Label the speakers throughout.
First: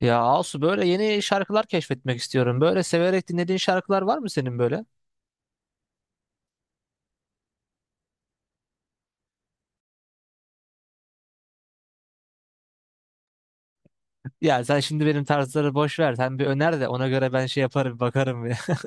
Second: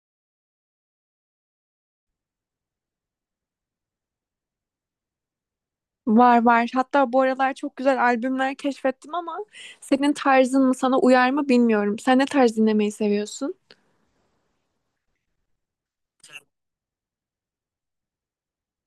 Speaker 1: Ya Asu, böyle yeni şarkılar keşfetmek istiyorum. Böyle severek dinlediğin şarkılar var mı senin böyle?
Speaker 2: Var var. Hatta bu aralar çok güzel albümler keşfettim ama senin tarzın mı sana uyar mı bilmiyorum. Sen ne tarz dinlemeyi seviyorsun?
Speaker 1: Ya sen şimdi benim tarzları boş ver. Sen bir öner de ona göre ben şey yaparım, bakarım ya.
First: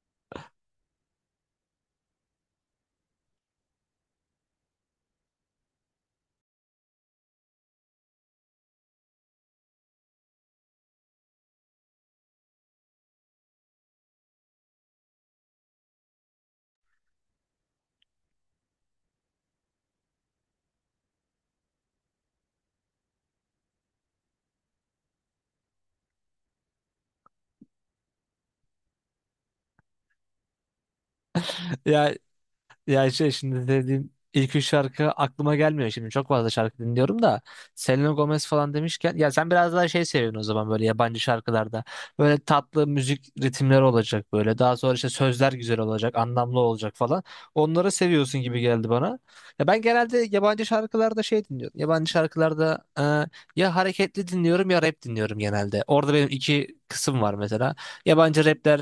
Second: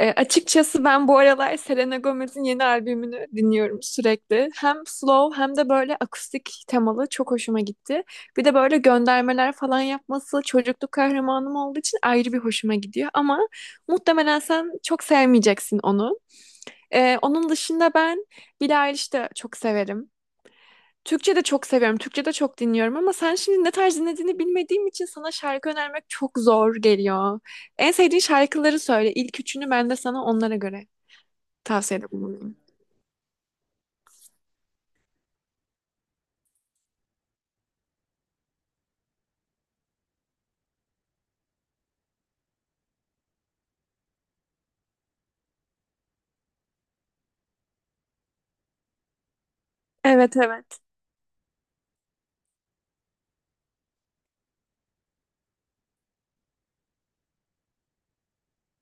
Speaker 2: Açıkçası ben bu aralar Selena Gomez'in yeni albümünü dinliyorum sürekli. Hem slow hem de böyle akustik temalı çok hoşuma gitti. Bir de böyle göndermeler falan yapması çocukluk kahramanım olduğu için ayrı bir hoşuma gidiyor. Ama muhtemelen sen çok sevmeyeceksin onu. Onun dışında ben Billie Eilish'i de çok severim. Türkçe de çok seviyorum. Türkçe de çok dinliyorum ama sen şimdi ne tarz dinlediğini bilmediğim için sana şarkı önermek çok zor geliyor. En sevdiğin şarkıları söyle. İlk üçünü ben de sana onlara göre tavsiyede
Speaker 1: Ya
Speaker 2: bulunayım.
Speaker 1: Ya şimdi dediğim ilk üç şarkı aklıma gelmiyor şimdi. Çok fazla şarkı dinliyorum da. Selena Gomez falan demişken, ya sen biraz daha şey seviyorsun o zaman, böyle yabancı şarkılarda. Böyle tatlı müzik ritimleri olacak böyle. Daha sonra işte sözler güzel olacak, anlamlı olacak falan. Onları seviyorsun gibi geldi bana. Ya ben genelde
Speaker 2: Evet
Speaker 1: yabancı
Speaker 2: evet.
Speaker 1: şarkılarda şey dinliyorum. Yabancı şarkılarda ya hareketli dinliyorum ya rap dinliyorum genelde. Orada benim iki kısım var mesela. Yabancı rapler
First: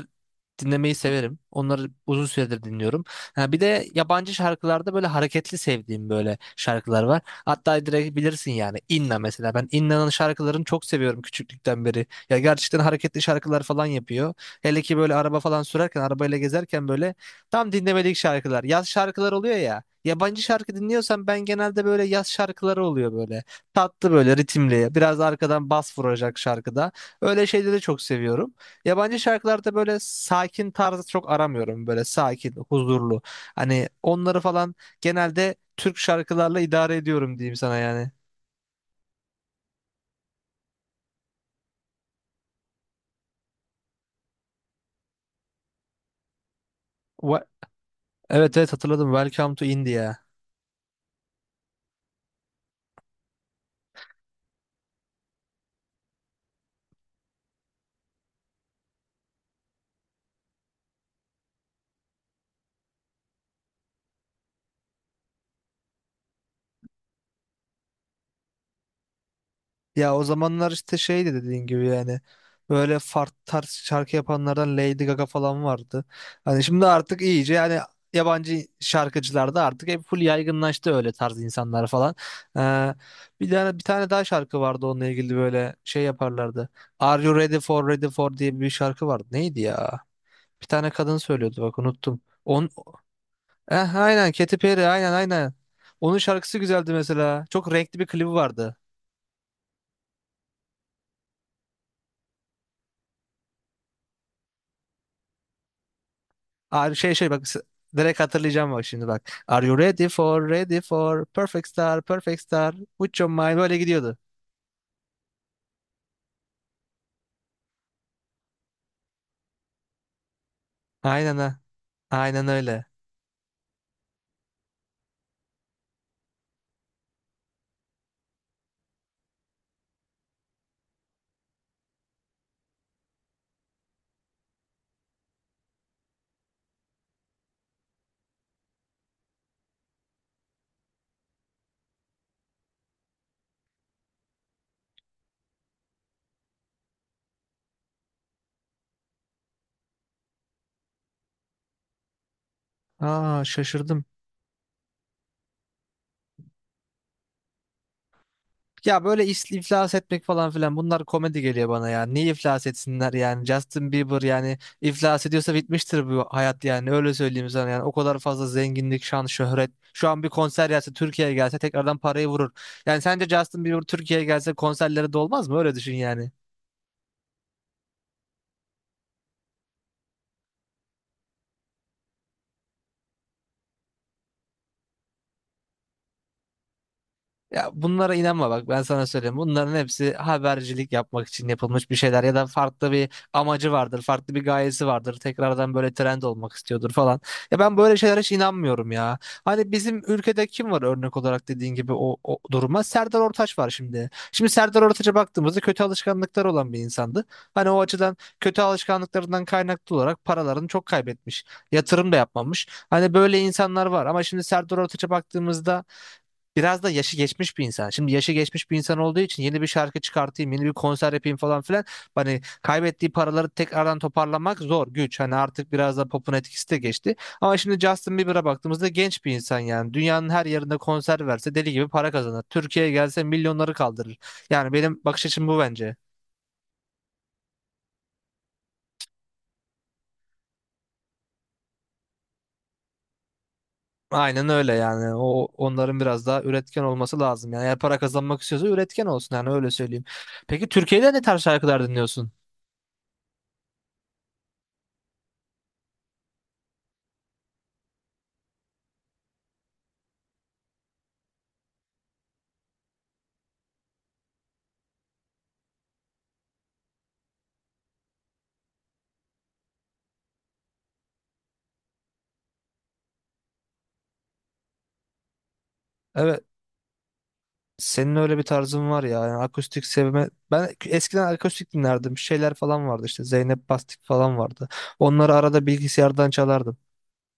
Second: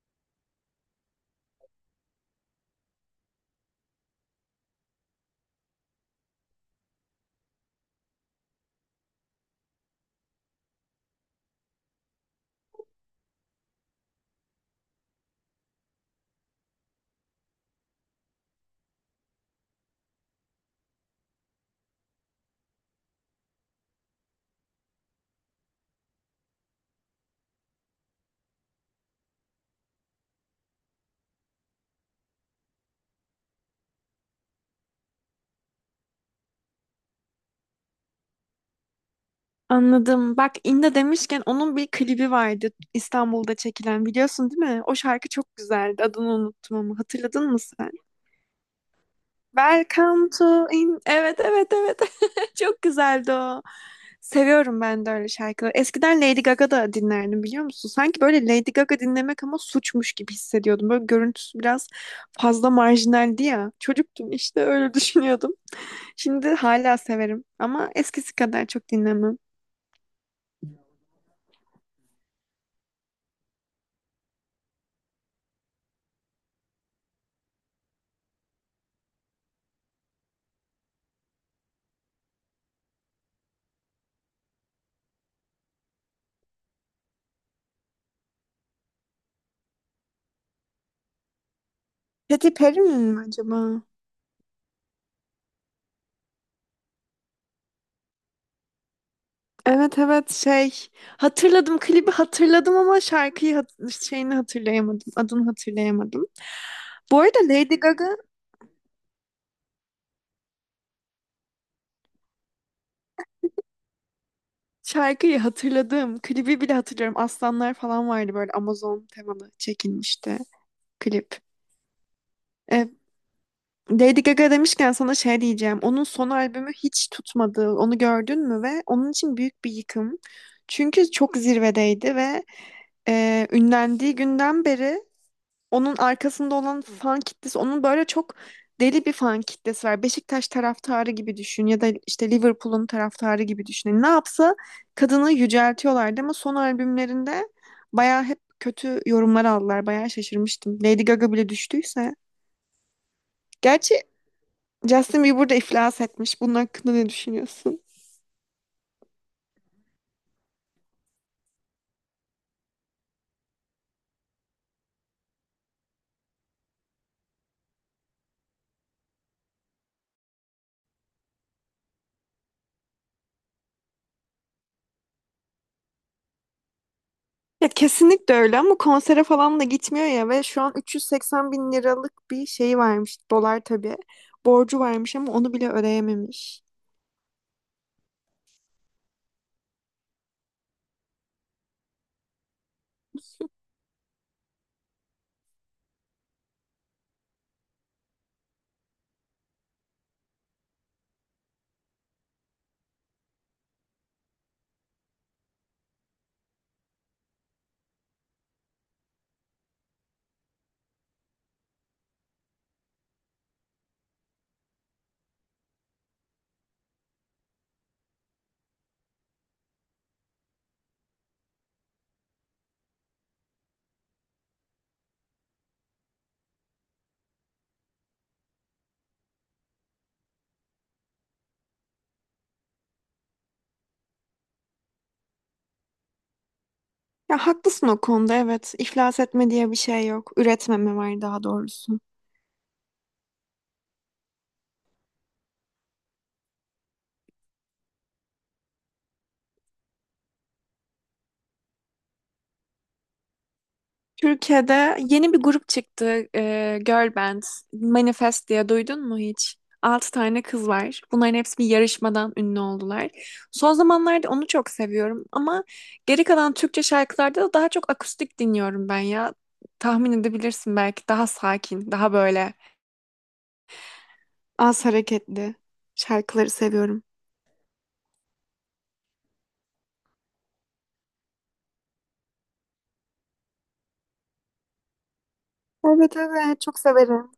Speaker 1: dinlemeyi severim. Onları uzun süredir dinliyorum. Ha, bir de yabancı şarkılarda böyle hareketli sevdiğim böyle şarkılar var. Hatta direkt bilirsin yani, Inna mesela. Ben Inna'nın şarkılarını çok seviyorum küçüklükten beri. Ya gerçekten hareketli şarkılar falan yapıyor. Hele ki böyle araba falan sürerken, arabayla gezerken böyle tam dinlemelik şarkılar. Yaz şarkılar oluyor ya. Yabancı şarkı dinliyorsam ben genelde böyle yaz şarkıları oluyor böyle. Tatlı böyle ritimli. Biraz arkadan bas vuracak şarkıda. Öyle şeyleri çok seviyorum. Yabancı şarkılarda böyle sakin tarzı çok aramıyorum. Böyle sakin, huzurlu. Hani onları falan genelde Türk şarkılarla idare ediyorum diyeyim sana yani.
Speaker 2: Anladım. Bak İnda demişken onun bir klibi vardı İstanbul'da çekilen biliyorsun değil mi? O şarkı çok güzeldi. Adını unuttum ama
Speaker 1: Wa-
Speaker 2: hatırladın mı sen?
Speaker 1: Evet, evet, hatırladım. Welcome to India.
Speaker 2: Welcome to in... Evet evet evet. Çok güzeldi o. Seviyorum ben de öyle şarkıları. Eskiden Lady Gaga da dinlerdim biliyor musun? Sanki böyle Lady Gaga dinlemek ama suçmuş gibi hissediyordum. Böyle görüntüsü biraz fazla marjinaldi ya. Çocuktum işte öyle düşünüyordum. Şimdi hala severim ama eskisi kadar çok dinlemem.
Speaker 1: Ya o zamanlar işte şeydi dediğin gibi yani. Böyle farklı tarz şarkı yapanlardan Lady Gaga falan vardı. Hani şimdi artık iyice yani, yabancı şarkıcılar da artık hep full yaygınlaştı, öyle tarz insanlar falan. Ee, bir tane daha şarkı vardı onunla ilgili, böyle şey yaparlardı. Are You Ready for Ready for diye bir şarkı vardı. Neydi ya? Bir tane kadın söylüyordu, bak unuttum.
Speaker 2: Katy Perry mi acaba?
Speaker 1: Aynen Katy Perry, aynen. Onun şarkısı güzeldi mesela. Çok renkli bir klibi vardı.
Speaker 2: Evet evet, şey, hatırladım, klibi hatırladım ama şarkıyı şeyini hatırlayamadım, adını hatırlayamadım.
Speaker 1: Aa, şey
Speaker 2: Bu
Speaker 1: şey
Speaker 2: arada
Speaker 1: bak s-
Speaker 2: Lady Gaga.
Speaker 1: Direkt hatırlayacağım bak, şimdi bak. Are you ready for ready for perfect star perfect star with your mind, böyle gidiyordu.
Speaker 2: Şarkıyı hatırladım. Klibi bile hatırlıyorum. Aslanlar falan vardı, böyle Amazon temalı çekilmişti
Speaker 1: Aynen
Speaker 2: klip.
Speaker 1: ha. Aynen öyle.
Speaker 2: E, Lady Gaga demişken sana şey diyeceğim. Onun son albümü hiç tutmadı. Onu gördün mü? Ve onun için büyük bir yıkım. Çünkü çok zirvedeydi ve ünlendiği günden beri onun arkasında olan fan kitlesi, onun böyle çok deli bir fan kitlesi var. Beşiktaş taraftarı gibi düşün ya da işte Liverpool'un taraftarı gibi düşün. Yani ne yapsa kadını yüceltiyorlardı ama son albümlerinde bayağı hep kötü yorumlar aldılar. Bayağı şaşırmıştım. Lady Gaga bile düştüyse.
Speaker 1: Aa,
Speaker 2: Gerçi
Speaker 1: şaşırdım.
Speaker 2: Justin Bieber de iflas etmiş. Bunun hakkında ne düşünüyorsun?
Speaker 1: İflas etmek falan filan, bunlar komedi geliyor bana ya. Niye iflas etsinler yani? Justin Bieber yani iflas ediyorsa bitmiştir bu hayat yani. Öyle söyleyeyim sana yani. O kadar fazla zenginlik, şan, şöhret. Şu an bir konser gelse, Türkiye'ye gelse tekrardan parayı vurur. Yani sence Justin Bieber Türkiye'ye gelse konserleri dolmaz mı? Öyle düşün yani.
Speaker 2: Ya kesinlikle öyle ama konsere falan da gitmiyor ya ve şu an 380 bin liralık bir şeyi varmış. Dolar tabii. Borcu varmış ama onu bile ödeyememiş.
Speaker 1: Ya bunlara inanma, bak ben sana söyleyeyim. Bunların hepsi habercilik yapmak için yapılmış bir şeyler ya da farklı bir amacı vardır, farklı bir gayesi vardır. Tekrardan böyle trend olmak istiyordur falan. Ya ben böyle şeylere hiç inanmıyorum ya. Hani bizim ülkede kim var örnek olarak dediğin gibi o duruma? Serdar Ortaç var şimdi. Şimdi Serdar Ortaç'a baktığımızda kötü alışkanlıklar olan bir insandı. Hani o açıdan kötü alışkanlıklarından kaynaklı olarak paralarını çok kaybetmiş. Yatırım da yapmamış. Hani böyle insanlar var, ama şimdi Serdar Ortaç'a baktığımızda biraz da yaşı geçmiş bir insan. Şimdi yaşı geçmiş bir insan olduğu için yeni bir şarkı çıkartayım, yeni bir konser yapayım falan filan. Hani kaybettiği paraları tekrardan toparlamak zor, güç. Hani artık biraz da popun etkisi de geçti. Ama şimdi Justin Bieber'a baktığımızda genç bir insan yani. Dünyanın her yerinde konser verse deli gibi para kazanır. Türkiye'ye gelse milyonları kaldırır. Yani benim bakış açım bu, bence.
Speaker 2: Ya haklısın o konuda, evet. İflas etme diye bir şey yok. Üretmeme var daha doğrusu.
Speaker 1: Aynen öyle yani. O, onların biraz daha üretken olması lazım. Yani eğer para kazanmak istiyorsa üretken olsun, yani öyle söyleyeyim. Peki Türkiye'de ne tarz şarkılar dinliyorsun?
Speaker 2: Türkiye'de yeni bir grup çıktı. Girl Band. Manifest diye duydun mu hiç? Altı tane kız var. Bunların hepsi bir yarışmadan ünlü oldular. Son zamanlarda onu çok seviyorum ama geri kalan Türkçe şarkılarda da daha çok akustik dinliyorum ben ya. Tahmin edebilirsin, belki daha sakin, daha böyle az hareketli
Speaker 1: Evet.
Speaker 2: şarkıları seviyorum.
Speaker 1: Senin öyle bir tarzın var ya. Yani akustik sevme. Ben eskiden akustik dinlerdim. Şeyler falan vardı işte. Zeynep Bastık falan vardı. Onları arada
Speaker 2: Evet
Speaker 1: bilgisayardan
Speaker 2: evet,
Speaker 1: çalardım.
Speaker 2: çok severim.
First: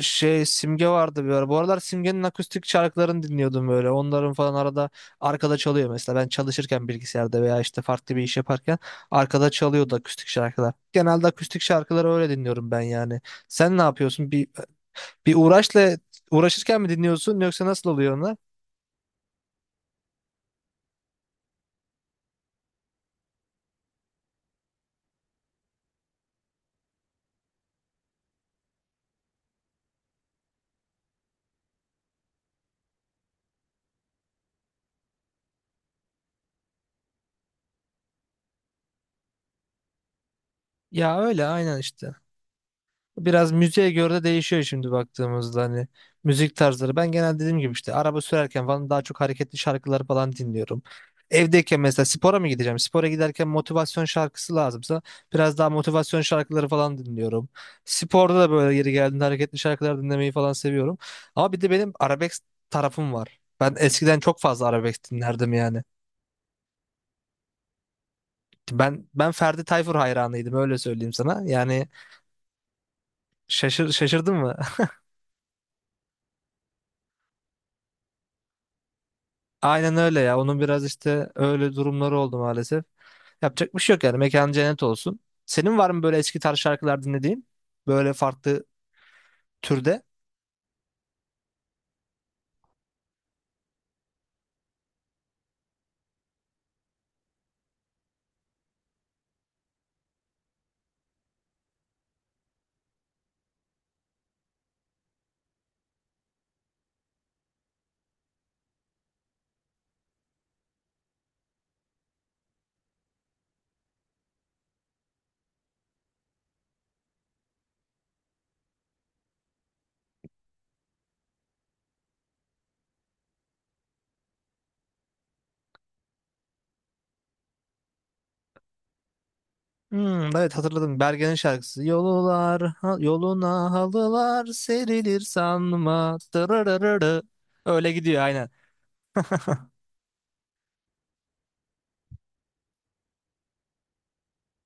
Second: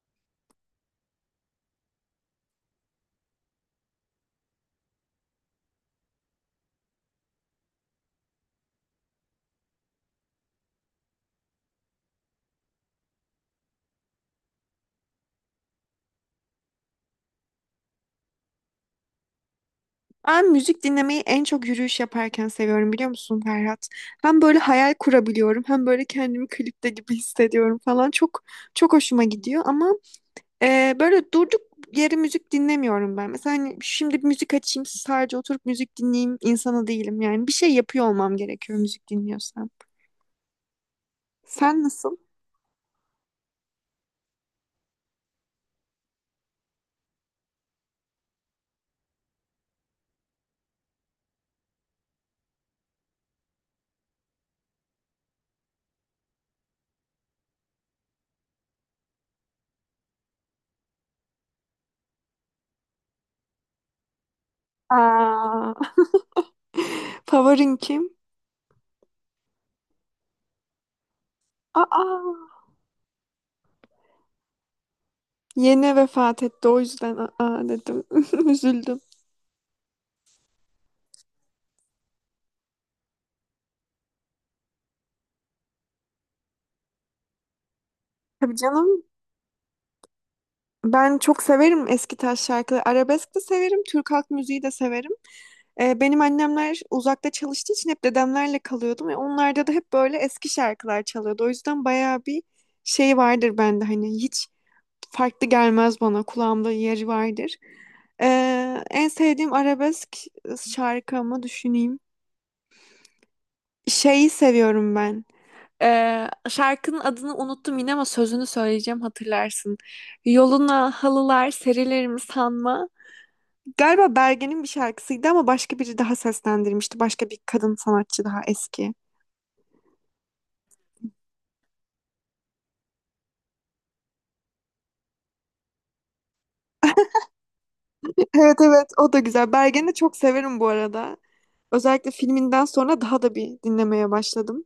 Speaker 1: Şey, Simge vardı bir ara. Bu aralar Simge'nin akustik şarkılarını dinliyordum böyle. Onların falan arada arkada çalıyor mesela. Ben çalışırken bilgisayarda veya işte farklı bir iş yaparken arkada çalıyordu akustik şarkılar. Genelde akustik şarkıları öyle dinliyorum ben yani. Sen ne yapıyorsun? Bir uğraşla uğraşırken mi dinliyorsun yoksa nasıl oluyor onlar?
Speaker 2: Ben müzik dinlemeyi en çok yürüyüş yaparken seviyorum biliyor musun Ferhat? Hem böyle hayal kurabiliyorum hem böyle kendimi klipte gibi hissediyorum falan. Çok çok hoşuma gidiyor ama böyle durduk yere müzik dinlemiyorum ben. Mesela hani şimdi bir müzik açayım sadece oturup müzik dinleyeyim insanı değilim yani. Bir şey yapıyor olmam gerekiyor müzik dinliyorsam.
Speaker 1: Ya öyle aynen
Speaker 2: Sen
Speaker 1: işte.
Speaker 2: nasıl?
Speaker 1: Biraz müziğe göre de değişiyor şimdi baktığımızda, hani müzik tarzları. Ben genel dediğim gibi işte araba sürerken falan daha çok hareketli şarkıları falan dinliyorum. Evdeyken mesela spora mı gideceğim? Spora giderken motivasyon şarkısı lazımsa biraz daha motivasyon şarkıları falan dinliyorum. Sporda da böyle yeri geldiğinde hareketli şarkılar dinlemeyi falan seviyorum. Ama bir de benim arabesk tarafım var. Ben eskiden çok fazla arabesk dinlerdim
Speaker 2: Aa,
Speaker 1: yani.
Speaker 2: favorin kim?
Speaker 1: Ben Ferdi Tayfur hayranıydım, öyle söyleyeyim sana. Yani
Speaker 2: Aa,
Speaker 1: şaşırdın mı?
Speaker 2: yeni vefat etti o yüzden aa dedim. Üzüldüm.
Speaker 1: Aynen öyle ya. Onun biraz işte öyle durumları oldu maalesef. Yapacak bir şey yok yani. Mekan cennet olsun. Senin var mı böyle eski tarz şarkılar dinlediğin? Böyle
Speaker 2: Tabii
Speaker 1: farklı
Speaker 2: canım.
Speaker 1: türde?
Speaker 2: Ben çok severim eski taş şarkıları. Arabesk de severim, Türk halk müziği de severim. Benim annemler uzakta çalıştığı için hep dedemlerle kalıyordum ve onlarda da hep böyle eski şarkılar çalıyordu. O yüzden bayağı bir şey vardır bende, hani hiç farklı gelmez bana, kulağımda yeri vardır. En sevdiğim arabesk şarkımı düşüneyim. Şeyi seviyorum ben. Şarkının adını unuttum yine ama sözünü söyleyeceğim, hatırlarsın. Yoluna halılar serilerim sanma. Galiba Bergen'in bir şarkısıydı ama başka biri daha seslendirmişti. Başka bir kadın sanatçı, daha eski.
Speaker 1: Hmm, evet hatırladım. Bergen'in şarkısı. Yoluna halılar serilir sanma. Dırırırırı. Öyle gidiyor aynen.
Speaker 2: Evet evet, o da güzel. Bergen'i de çok severim bu arada. Özellikle filminden sonra daha da bir dinlemeye başladım.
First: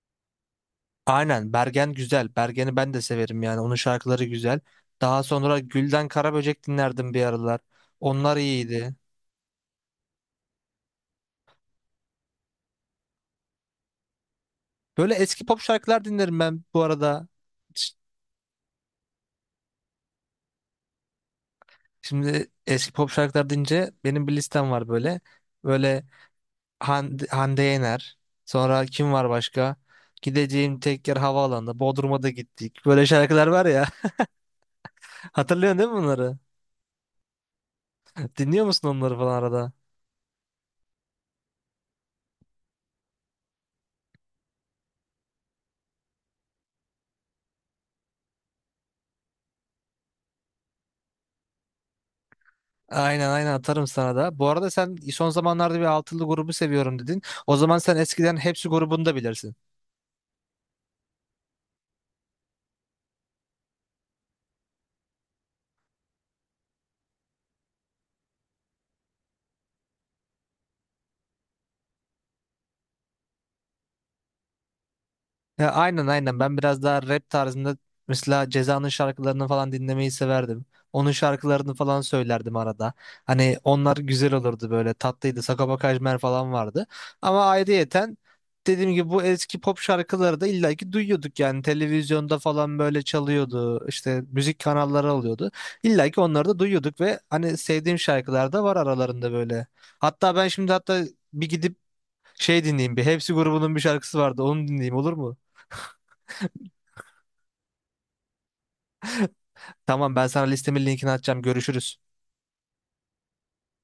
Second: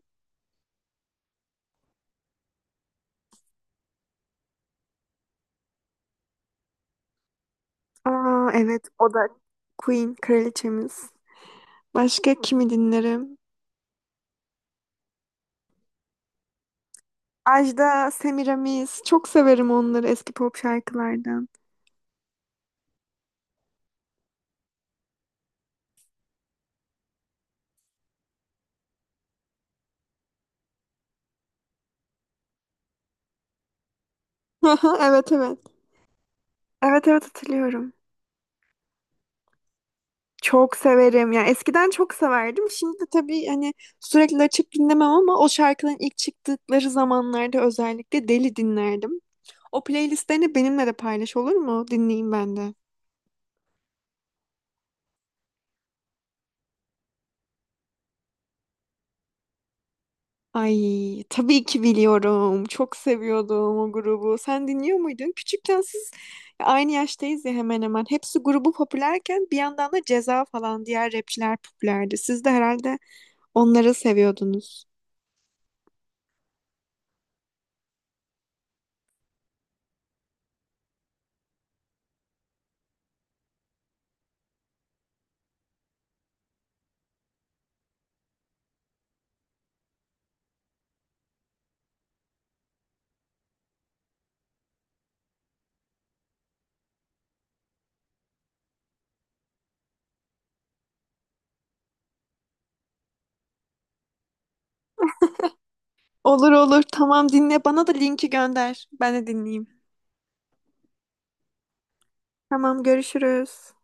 Speaker 1: Aynen, Bergen güzel. Bergen'i ben de severim yani. Onun şarkıları güzel. Daha sonra Gülden Karaböcek dinlerdim bir aralar. Onlar
Speaker 2: Aa evet,
Speaker 1: iyiydi.
Speaker 2: o da Queen, kraliçemiz. Başka kimi dinlerim?
Speaker 1: Böyle eski pop şarkılar dinlerim ben bu arada.
Speaker 2: Ajda, Semiramis. Çok severim onları, eski pop şarkılardan.
Speaker 1: Şimdi eski pop şarkılar deyince benim bir listem var böyle. Böyle Hande, Hande Yener. Sonra kim var başka? Gideceğim tek yer havaalanı. Bodrum'a da gittik. Böyle şarkılar var ya.
Speaker 2: Evet evet.
Speaker 1: Hatırlıyorsun değil mi bunları?
Speaker 2: Evet evet, hatırlıyorum.
Speaker 1: Dinliyor musun onları falan arada?
Speaker 2: Çok severim. Yani eskiden çok severdim. Şimdi tabii hani sürekli açıp dinlemem ama o şarkıların ilk çıktıkları zamanlarda özellikle deli dinlerdim. O playlistlerini benimle de paylaş olur mu? Dinleyeyim ben de.
Speaker 1: Aynen, aynen atarım sana da. Bu arada sen son zamanlarda bir altılı grubu seviyorum dedin. O zaman sen eskiden Hepsi grubunu da bilirsin.
Speaker 2: Ay, tabii ki biliyorum. Çok seviyordum o grubu. Sen dinliyor muydun? Küçükken siz, aynı yaştayız ya hemen hemen. Hepsi grubu popülerken bir yandan da Ceza falan diğer rapçiler popülerdi. Siz de herhalde onları seviyordunuz.
Speaker 1: Ya aynen, aynen, ben biraz daha rap tarzında, mesela Ceza'nın şarkılarını falan dinlemeyi severdim. Onun şarkılarını falan söylerdim arada. Hani onlar güzel olurdu, böyle tatlıydı. Sagopa Kajmer falan vardı. Ama ayrıyeten dediğim gibi bu eski pop şarkıları da illaki duyuyorduk yani, televizyonda falan böyle çalıyordu. İşte müzik kanalları oluyordu. İllaki onları da duyuyorduk ve hani sevdiğim şarkılar da var aralarında böyle. Hatta ben şimdi hatta Bir gidip şey dinleyeyim, bir Hepsi grubunun bir şarkısı vardı, onu dinleyeyim, olur mu?
Speaker 2: Olur olur. Tamam dinle. Bana da linki gönder. Ben de dinleyeyim.
Speaker 1: Tamam, ben sana listemin linkini atacağım. Görüşürüz.
Speaker 2: Tamam görüşürüz.